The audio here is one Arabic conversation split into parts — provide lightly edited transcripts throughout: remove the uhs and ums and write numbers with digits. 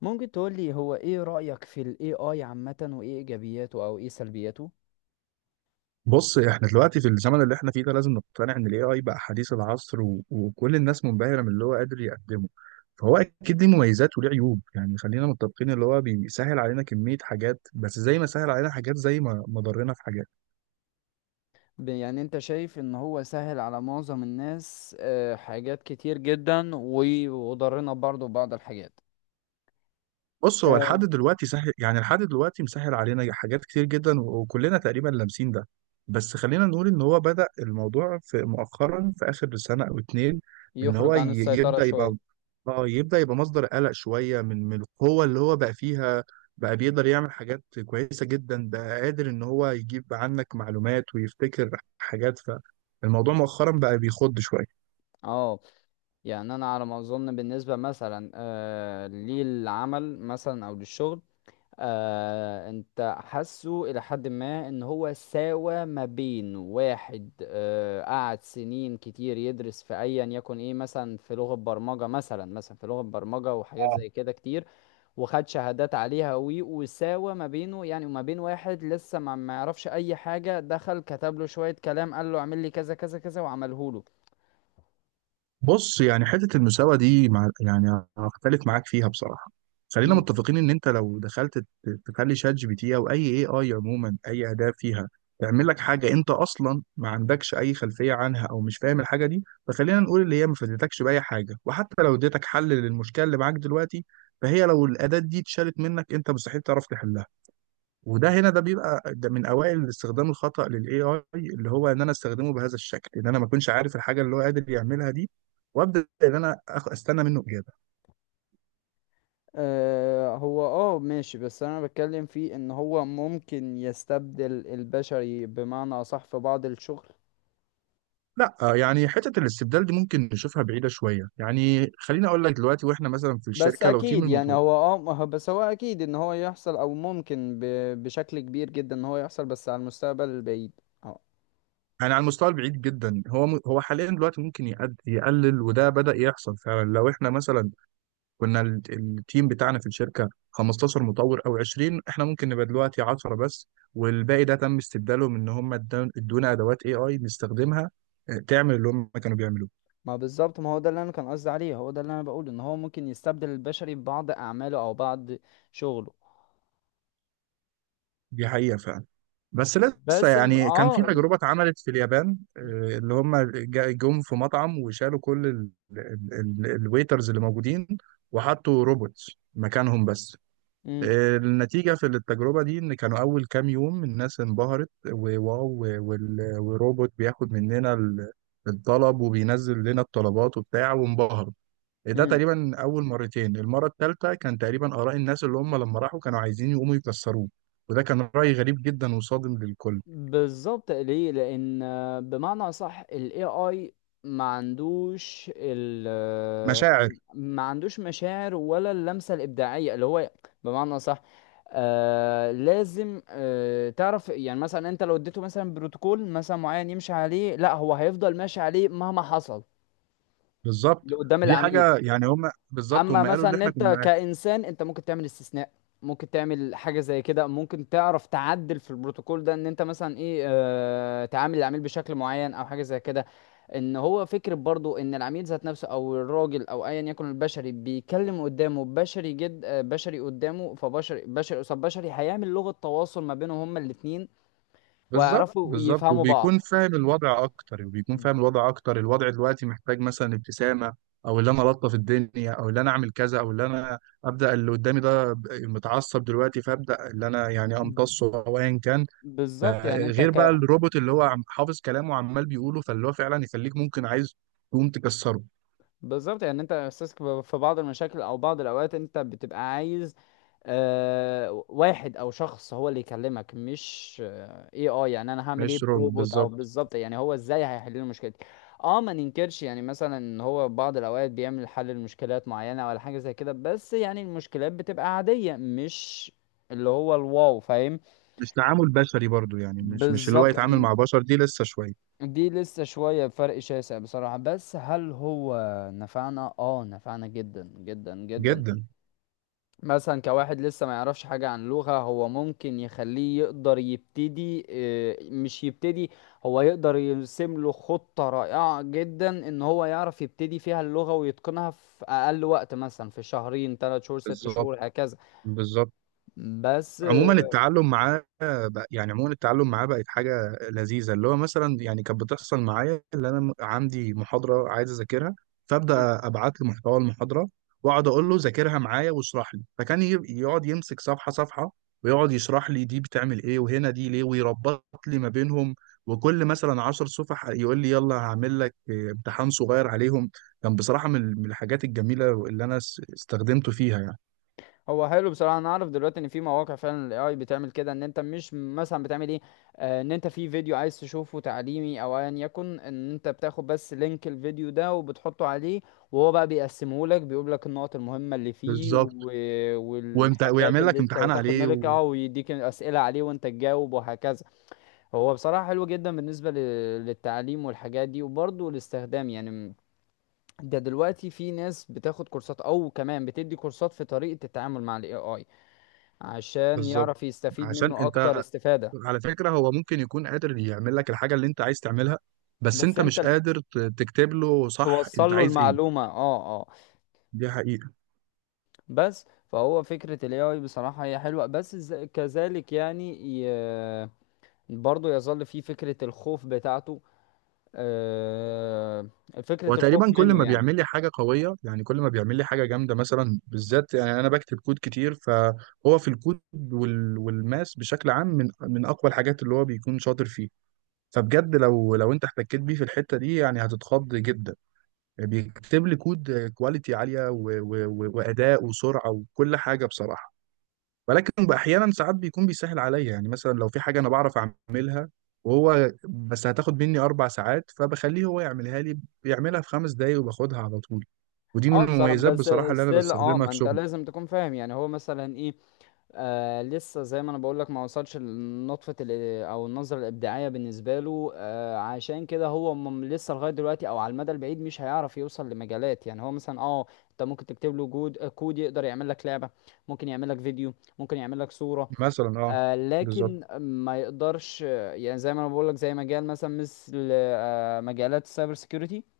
ممكن تقولي هو ايه رأيك في ال AI عامة وايه ايجابياته او ايه سلبياته؟ بص، احنا دلوقتي في الزمن اللي احنا فيه ده لازم نقتنع ان الاي اي بقى حديث العصر و... وكل الناس منبهره من اللي هو قادر يقدمه. فهو اكيد ليه مميزات وليه عيوب، يعني خلينا متفقين اللي هو بيسهل علينا كميه حاجات، بس زي ما سهل علينا حاجات زي ما ضرنا في حاجات. يعني انت شايف ان هو سهل على معظم الناس، آه، حاجات كتير جدا وضرنا برضو بعض الحاجات. بص، هو لحد آه، دلوقتي سهل، يعني لحد دلوقتي مسهل علينا حاجات كتير جدا وكلنا تقريبا لامسين ده. بس خلينا نقول ان هو بدأ الموضوع في مؤخرا في اخر سنة او اتنين. ان هو يخرج عن السيطرة يبدأ شوية. يبقى اه يبدأ يبقى مصدر قلق شوية، من القوة اللي هو بقى فيها. بقى بيقدر يعمل حاجات كويسة جدا، بقى قادر ان هو يجيب عنك معلومات ويفتكر حاجات. فالموضوع مؤخرا بقى بيخض شوية. اه يعني انا على ما اظن بالنسبة مثلا آه، للعمل مثلا او للشغل. آه انت حاسه الى حد ما ان هو ساوى ما بين واحد، آه قعد سنين كتير يدرس في ايا يكن ايه مثلا في لغة برمجة، مثلا في لغة برمجة وحاجات زي كده كتير وخد شهادات عليها وساوى ما بينه يعني، وما بين واحد لسه ما يعرفش اي حاجة، دخل كتب له شوية كلام قال له اعمل لي كذا كذا كذا وعمله بص، يعني حتة المساواة دي، مع يعني هختلف معاك فيها بصراحة. له. خلينا متفقين ان انت لو دخلت تخلي شات جي بي تي او اي اي اي عموما، اي اداة فيها تعمل لك حاجة انت اصلا ما عندكش اي خلفية عنها او مش فاهم الحاجة دي، فخلينا نقول اللي هي ما فادتكش بأي حاجة، وحتى لو اديتك حل للمشكلة اللي معاك دلوقتي، فهي لو الاداة دي اتشالت منك انت مستحيل تعرف تحلها. وده هنا، ده بيبقى ده من اوائل الاستخدام الخطأ للاي اي، اللي هو ان انا استخدمه بهذا الشكل، ان انا ما اكونش عارف الحاجه اللي هو قادر يعملها دي، وابدا ان انا استنى منه اجابه. آه هو اه ماشي، بس انا بتكلم فيه ان هو ممكن يستبدل البشري بمعنى اصح في بعض الشغل. لا، يعني حته الاستبدال دي ممكن نشوفها بعيده شويه. يعني خليني اقول لك دلوقتي، واحنا مثلا في بس الشركه، لو تيم اكيد يعني المطور، هو اه ما هو- بس هو اكيد ان هو يحصل او ممكن بشكل كبير جدا ان هو يحصل، بس على المستقبل البعيد. اه يعني على المستوى البعيد جدا، هو حاليا دلوقتي ممكن يقلل، وده بدا يحصل فعلا. لو احنا مثلا كنا التيم بتاعنا في الشركه 15 مطور او 20، احنا ممكن نبقى دلوقتي 10 بس، والباقي ده تم استبداله من ان هم ادونا ادوات اي اي نستخدمها، تعمل اللي هم كانوا بيعملوه. ما بالظبط، ما هو ده اللي انا كان قصدي عليه، هو ده اللي انا بقوله ان هو ممكن يستبدل البشري ببعض اعماله او بعض شغله. دي حقيقه فعلا. بس لسه، يعني كان في اه. تجربة اتعملت في اليابان، اللي هم جم في مطعم وشالوا كل الويترز اللي موجودين، وحطوا روبوتس مكانهم. بس النتيجة في التجربة دي إن كانوا أول كام يوم الناس انبهرت، وواو، وال- والروبوت بياخد مننا الطلب، وبينزل لنا الطلبات وبتاع وانبهروا. إيه ده؟ امم، تقريبا أول مرتين. المرة الثالثة كان تقريبا آراء الناس اللي هم لما راحوا كانوا عايزين يقوموا يكسروه. وده كان رأي غريب جدا وصادم للكل. بالظبط ليه؟ لان آه، بمعنى صح ال AI ما عندوش ال آه، مشاعر، ما عندوش مشاعر ولا اللمسة الإبداعية اللي هو، بمعنى صح. آه لازم آه تعرف يعني مثلا انت لو اديته مثلا بروتوكول مثلا معين يمشي عليه، لا هو هيفضل ماشي عليه مهما حصل بالظبط. لقدام دي العميل. حاجة يعني هم بالظبط اما هم قالوا مثلا اللي ان احنا انت كنا. كانسان انت ممكن تعمل استثناء، ممكن تعمل حاجه زي كده، ممكن تعرف تعدل في البروتوكول ده ان انت مثلا ايه آه تعامل العميل بشكل معين او حاجه زي كده. ان هو فكره برضو ان العميل ذات نفسه او الراجل او ايا يكن البشري بيكلم قدامه بشري جد آه، بشري قدامه، فبشري بشري قصاد بشري هيعمل لغه تواصل ما بينهم هما الاتنين بالظبط، وهيعرفوا بالظبط. يفهموا وبيكون بعض. فاهم الوضع اكتر وبيكون ب- فاهم الوضع اكتر الوضع دلوقتي محتاج مثلا ابتسامه، او اللي انا الطف الدنيا، او اللي انا اعمل كذا، او اللي انا ابدا اللي قدامي ده متعصب دلوقتي، فابدا اللي انا يعني امتصه او ايا كان. ف- بالظبط يعني انت غير بقى ك... الروبوت اللي هو حافظ كلامه وعمال بيقوله، فاللي هو فعلا يخليك ممكن عايز تقوم تكسره. بالظبط يعني انت احساسك في بعض المشاكل او بعض الاوقات انت بتبقى عايز آه واحد او شخص هو اللي يكلمك، مش آه اي اي، يعني انا هعمل ايه مش روبوت، بروبوت؟ او بالظبط. بالظبط يعني هو ازاي هيحل لي المشكله دي؟ اه ما ننكرش يعني مثلا ان هو بعض الاوقات بيعمل حل لمشكلات معينه ولا حاجه زي كده، بس يعني المشكلات بتبقى عاديه، مش اللي هو الواو، فاهم؟ مش تعامل بشري برضو، يعني مش اللي هو بالظبط. يتعامل مع بشر، دي لسه شويه. دي لسه شوية، فرق شاسع بصراحة. بس هل هو نفعنا؟ اه نفعنا جدا جدا جدا. جدا، مثلا كواحد لسه ما يعرفش حاجة عن لغة، هو ممكن يخليه يقدر يبتدي آه، مش يبتدي هو يقدر يرسم له خطة رائعة جدا ان هو يعرف يبتدي فيها اللغة ويتقنها في اقل وقت، مثلا في شهرين، ثلاث شهور، ست بالظبط، شهور، هكذا. بالظبط. بس آه، عموما التعلم معاه بقت حاجة لذيذة. اللي هو مثلا يعني كانت بتحصل معايا، اللي أنا عندي محاضرة عايز أذاكرها، فأبدأ أبعت له محتوى المحاضرة وأقعد أقول له ذاكرها معايا واشرح لي، فكان يقعد يمسك صفحة صفحة ويقعد يشرح لي دي بتعمل إيه، وهنا دي ليه، ويربط لي ما بينهم، وكل مثلا عشر صفح يقول لي يلا هعمل لك امتحان صغير عليهم. كان بصراحة من الحاجات الجميلة اللي أنا استخدمته فيها يعني. هو حلو بصراحه. انا اعرف دلوقتي ان في مواقع فعلا الاي اي بتعمل كده، ان انت مش مثلا بتعمل ايه آه، ان انت في فيديو عايز تشوفه تعليمي او ايا يكن، ان انت بتاخد بس لينك الفيديو ده وبتحطه عليه، وهو بقى بيقسمه لك، بيقول لك النقط المهمه اللي فيه بالظبط. والحاجات ويعمل لك اللي انت امتحان وتاخد عليه. بالك، اه، ويديك اسئله عليه وانت تجاوب، وهكذا. هو بصراحه حلو جدا بالنسبه للتعليم والحاجات دي. وبرضه الاستخدام يعني، ده دلوقتي في ناس بتاخد كورسات او كمان بتدي كورسات في طريقه التعامل مع الاي اي، عشان بالظبط. يعرف يستفيد عشان منه اكتر انت، استفادة. على فكرة، هو ممكن يكون قادر يعمل لك الحاجة اللي انت عايز تعملها، بس بس انت انت مش قادر تكتب له صح توصل انت له عايز ايه. المعلومة، اه اه. دي حقيقة. بس. فهو فكرة ال AI بصراحة هي حلوة، بس كذلك يعني، ي... برضه يظل فيه فكرة الخوف بتاعته، آه، فكرة هو الخوف تقريبا كل منه ما يعني. بيعمل لي حاجة قوية، يعني كل ما بيعمل لي حاجة جامدة، مثلا بالذات يعني انا بكتب كود كتير، فهو في الكود وال... والماس بشكل عام من اقوى الحاجات اللي هو بيكون شاطر فيه. فبجد، لو انت احتكيت بيه في الحتة دي يعني هتتخض جدا. يعني بيكتب لي كود كواليتي عالية و... و... و... وأداء وسرعة وكل حاجة بصراحة. ولكن احيانا ساعات بيكون بيسهل عليا، يعني مثلا لو في حاجه انا بعرف اعملها وهو بس هتاخد مني 4 ساعات، فبخليه هو يعملها لي، بيعملها في 5 دقايق وباخدها على طول. ودي اه من بصراحة، المميزات بس بصراحه اللي انا ستيل اه بستخدمها ما في انت شغلي. لازم تكون فاهم، يعني هو مثلا ايه آه، لسه زي ما انا بقولك، ما وصلش لنطفة او النظرة الابداعية بالنسبة له. آه عشان كده هو لسه لغاية دلوقتي او على المدى البعيد مش هيعرف يوصل لمجالات، يعني هو مثلا اه انت ممكن تكتب له آه، كود يقدر يعمل لك لعبة، ممكن يعمل لك فيديو، ممكن يعمل لك صورة. مثلا، آه بالظبط. لكن ما يقدرش آه، يعني زي ما انا بقولك، زي مجال مثلا مثل آه مجالات السايبر سيكيورتي،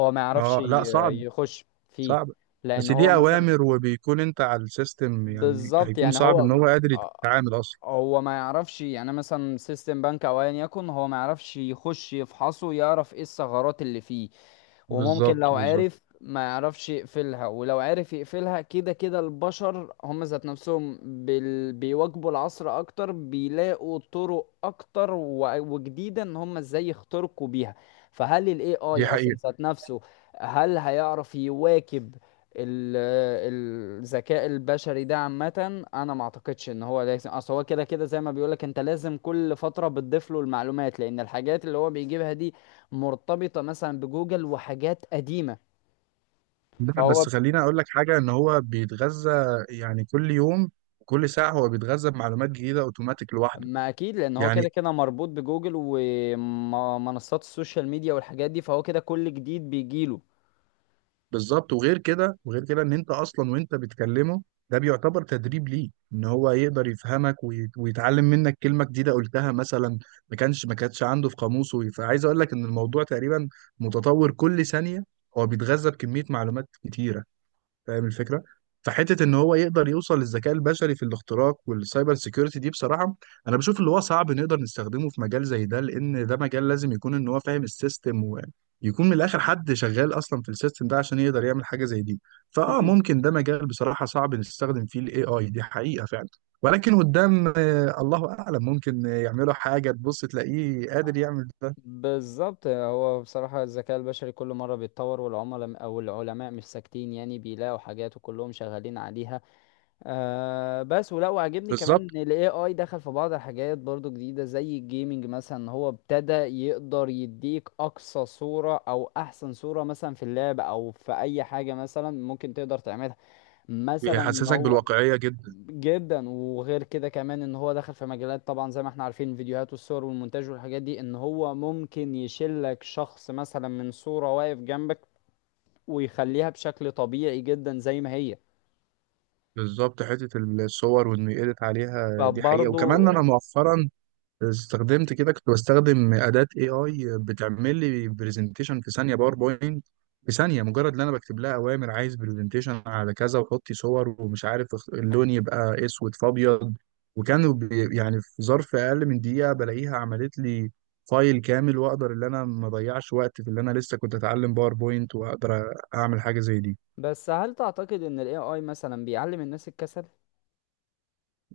هو ما يعرفش اه لا، صعب، يخش فيه. صعب. لان بس هو دي مثلا اوامر وبيكون انت على السيستم، يعني بالظبط هيكون يعني صعب هو ان هو قادر آه، يتعامل اصلا. هو ما يعرفش يعني مثلا سيستم بنك او ايا يكن، هو ما يعرفش يخش يفحصه يعرف ايه الثغرات اللي فيه. وممكن بالظبط، لو بالظبط. عرف ما يعرفش يقفلها، ولو عرف يقفلها كده كده البشر هم ذات نفسهم بيواجهوا العصر اكتر، بيلاقوا طرق اكتر وجديدة ان هم ازاي يخترقوا بيها. فهل الاي اي دي اصلا حقيقه. ذات نفسه هل هيعرف يواكب ال- الذكاء البشري ده عامة؟ انا ما اعتقدش ان هو لازم، اصل هو كده كده زي ما بيقولك انت لازم كل فترة بتضيف له المعلومات، لان الحاجات اللي هو بيجيبها دي مرتبطة مثلا بجوجل وحاجات قديمة، لا، فهو بس خليني اقول لك حاجه، ان هو بيتغذى يعني كل يوم، كل ساعه هو بيتغذى بمعلومات جديده اوتوماتيك لوحده ما اكيد لان هو يعني. كده كده مربوط بجوجل ومنصات السوشيال ميديا والحاجات دي، فهو كده كل جديد بيجيله. بالظبط. وغير كده وغير كده، ان انت اصلا وانت بتكلمه، ده بيعتبر تدريب ليه، ان هو يقدر يفهمك ويتعلم منك كلمه جديده قلتها مثلا ما كانتش عنده في قاموسه. فعايز اقول لك ان الموضوع تقريبا متطور كل ثانيه، هو بيتغذى بكميه معلومات كتيره، فاهم الفكره. فحته ان هو يقدر يوصل للذكاء البشري في الاختراق والسايبر سيكيورتي دي، بصراحه انا بشوف اللي هو صعب نقدر نستخدمه في مجال زي ده، لان ده مجال لازم يكون ان هو فاهم السيستم، ويكون من الاخر حد شغال اصلا في السيستم ده عشان يقدر يعمل حاجه زي دي. مم. ممكن ده مجال بصراحه صعب نستخدم فيه الاي اي، دي حقيقه فعلا. ولكن قدام، الله اعلم ممكن يعملوا حاجه تبص تلاقيه قادر يعمل ده. بالظبط. هو بصراحة الذكاء البشري كل مرة بيتطور، والعملاء أو العلماء مش ساكتين، يعني بيلاقوا حاجات وكلهم شغالين عليها. آه بس ولا وعجبني كمان بالظبط. ان الاي اي دخل في بعض الحاجات برضو جديده زي الجيمنج مثلا، هو ابتدى يقدر يديك اقصى صوره او احسن صوره مثلا في اللعبه او في اي حاجه مثلا ممكن تقدر تعملها، مثلا ان بيحسسك هو بالواقعيه جدا. جدا. وغير كده كمان ان هو دخل في مجالات طبعا زي ما احنا عارفين، الفيديوهات والصور والمونتاج والحاجات دي، ان هو ممكن يشيلك شخص مثلا من صوره واقف جنبك، ويخليها بشكل طبيعي جدا زي ما هي. بالظبط. حتة الصور وإنه يedit عليها دي حقيقة. فبرضو، وكمان أنا مؤخرا استخدمت كده، كنت بستخدم أداة AI بتعمل لي برزنتيشن في ثانية، باوربوينت في ثانية، مجرد إن أنا بكتب لها أوامر عايز برزنتيشن على كذا وحطي صور، ومش عارف اللون يبقى أسود في أبيض، وكانوا يعني في ظرف أقل من دقيقة بلاقيها عملت لي فايل كامل، وأقدر إن أنا ما أضيعش وقت في اللي أنا لسه كنت أتعلم باوربوينت وأقدر أعمل حاجة زي دي. بس هل تعتقد ان ال AI مثلا بيعلم الناس الكسل؟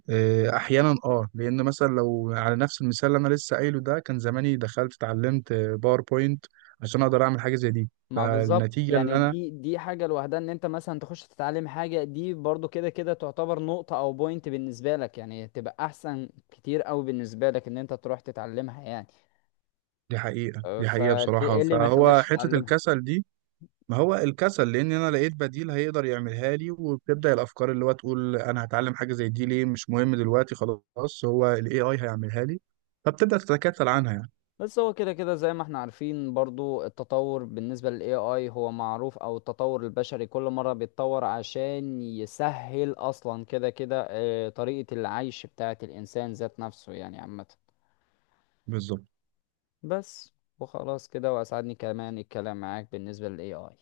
إيه، احيانا، اه. لان مثلا لو على نفس المثال اللي انا لسه قايله ده، كان زماني دخلت اتعلمت باوربوينت عشان اقدر اعمل حاجه زي دي. ما بالظبط، فالنتيجه اللي يعني انا دي حاجة لوحدها، ان انت مثلا تخش تتعلم حاجة دي برضو كده كده تعتبر نقطة او بوينت بالنسبة لك، يعني تبقى احسن كتير اوي بالنسبة لك ان انت تروح تتعلمها يعني. دي حقيقه، أه، دي حقيقه فليه بصراحه. ايه اللي ما فهو يخليكش حته تتعلمها؟ الكسل دي، ما هو الكسل لان انا لقيت بديل هيقدر يعملها لي، وبتبدا الافكار اللي هو تقول انا هتعلم حاجه زي دي ليه، مش مهم دلوقتي، خلاص هو الاي اي هيعملها لي، فبتبدا تتكتل عنها يعني. بس هو كده كده زي ما احنا عارفين برضو التطور بالنسبة لل AI هو معروف، او التطور البشري كل مرة بيتطور عشان يسهل اصلا كده كده آه، طريقة العيش بتاعة الانسان ذات نفسه يعني عامة. بالظبط. بس، وخلاص كده، واسعدني كمان الكلام معاك بالنسبة لل AI.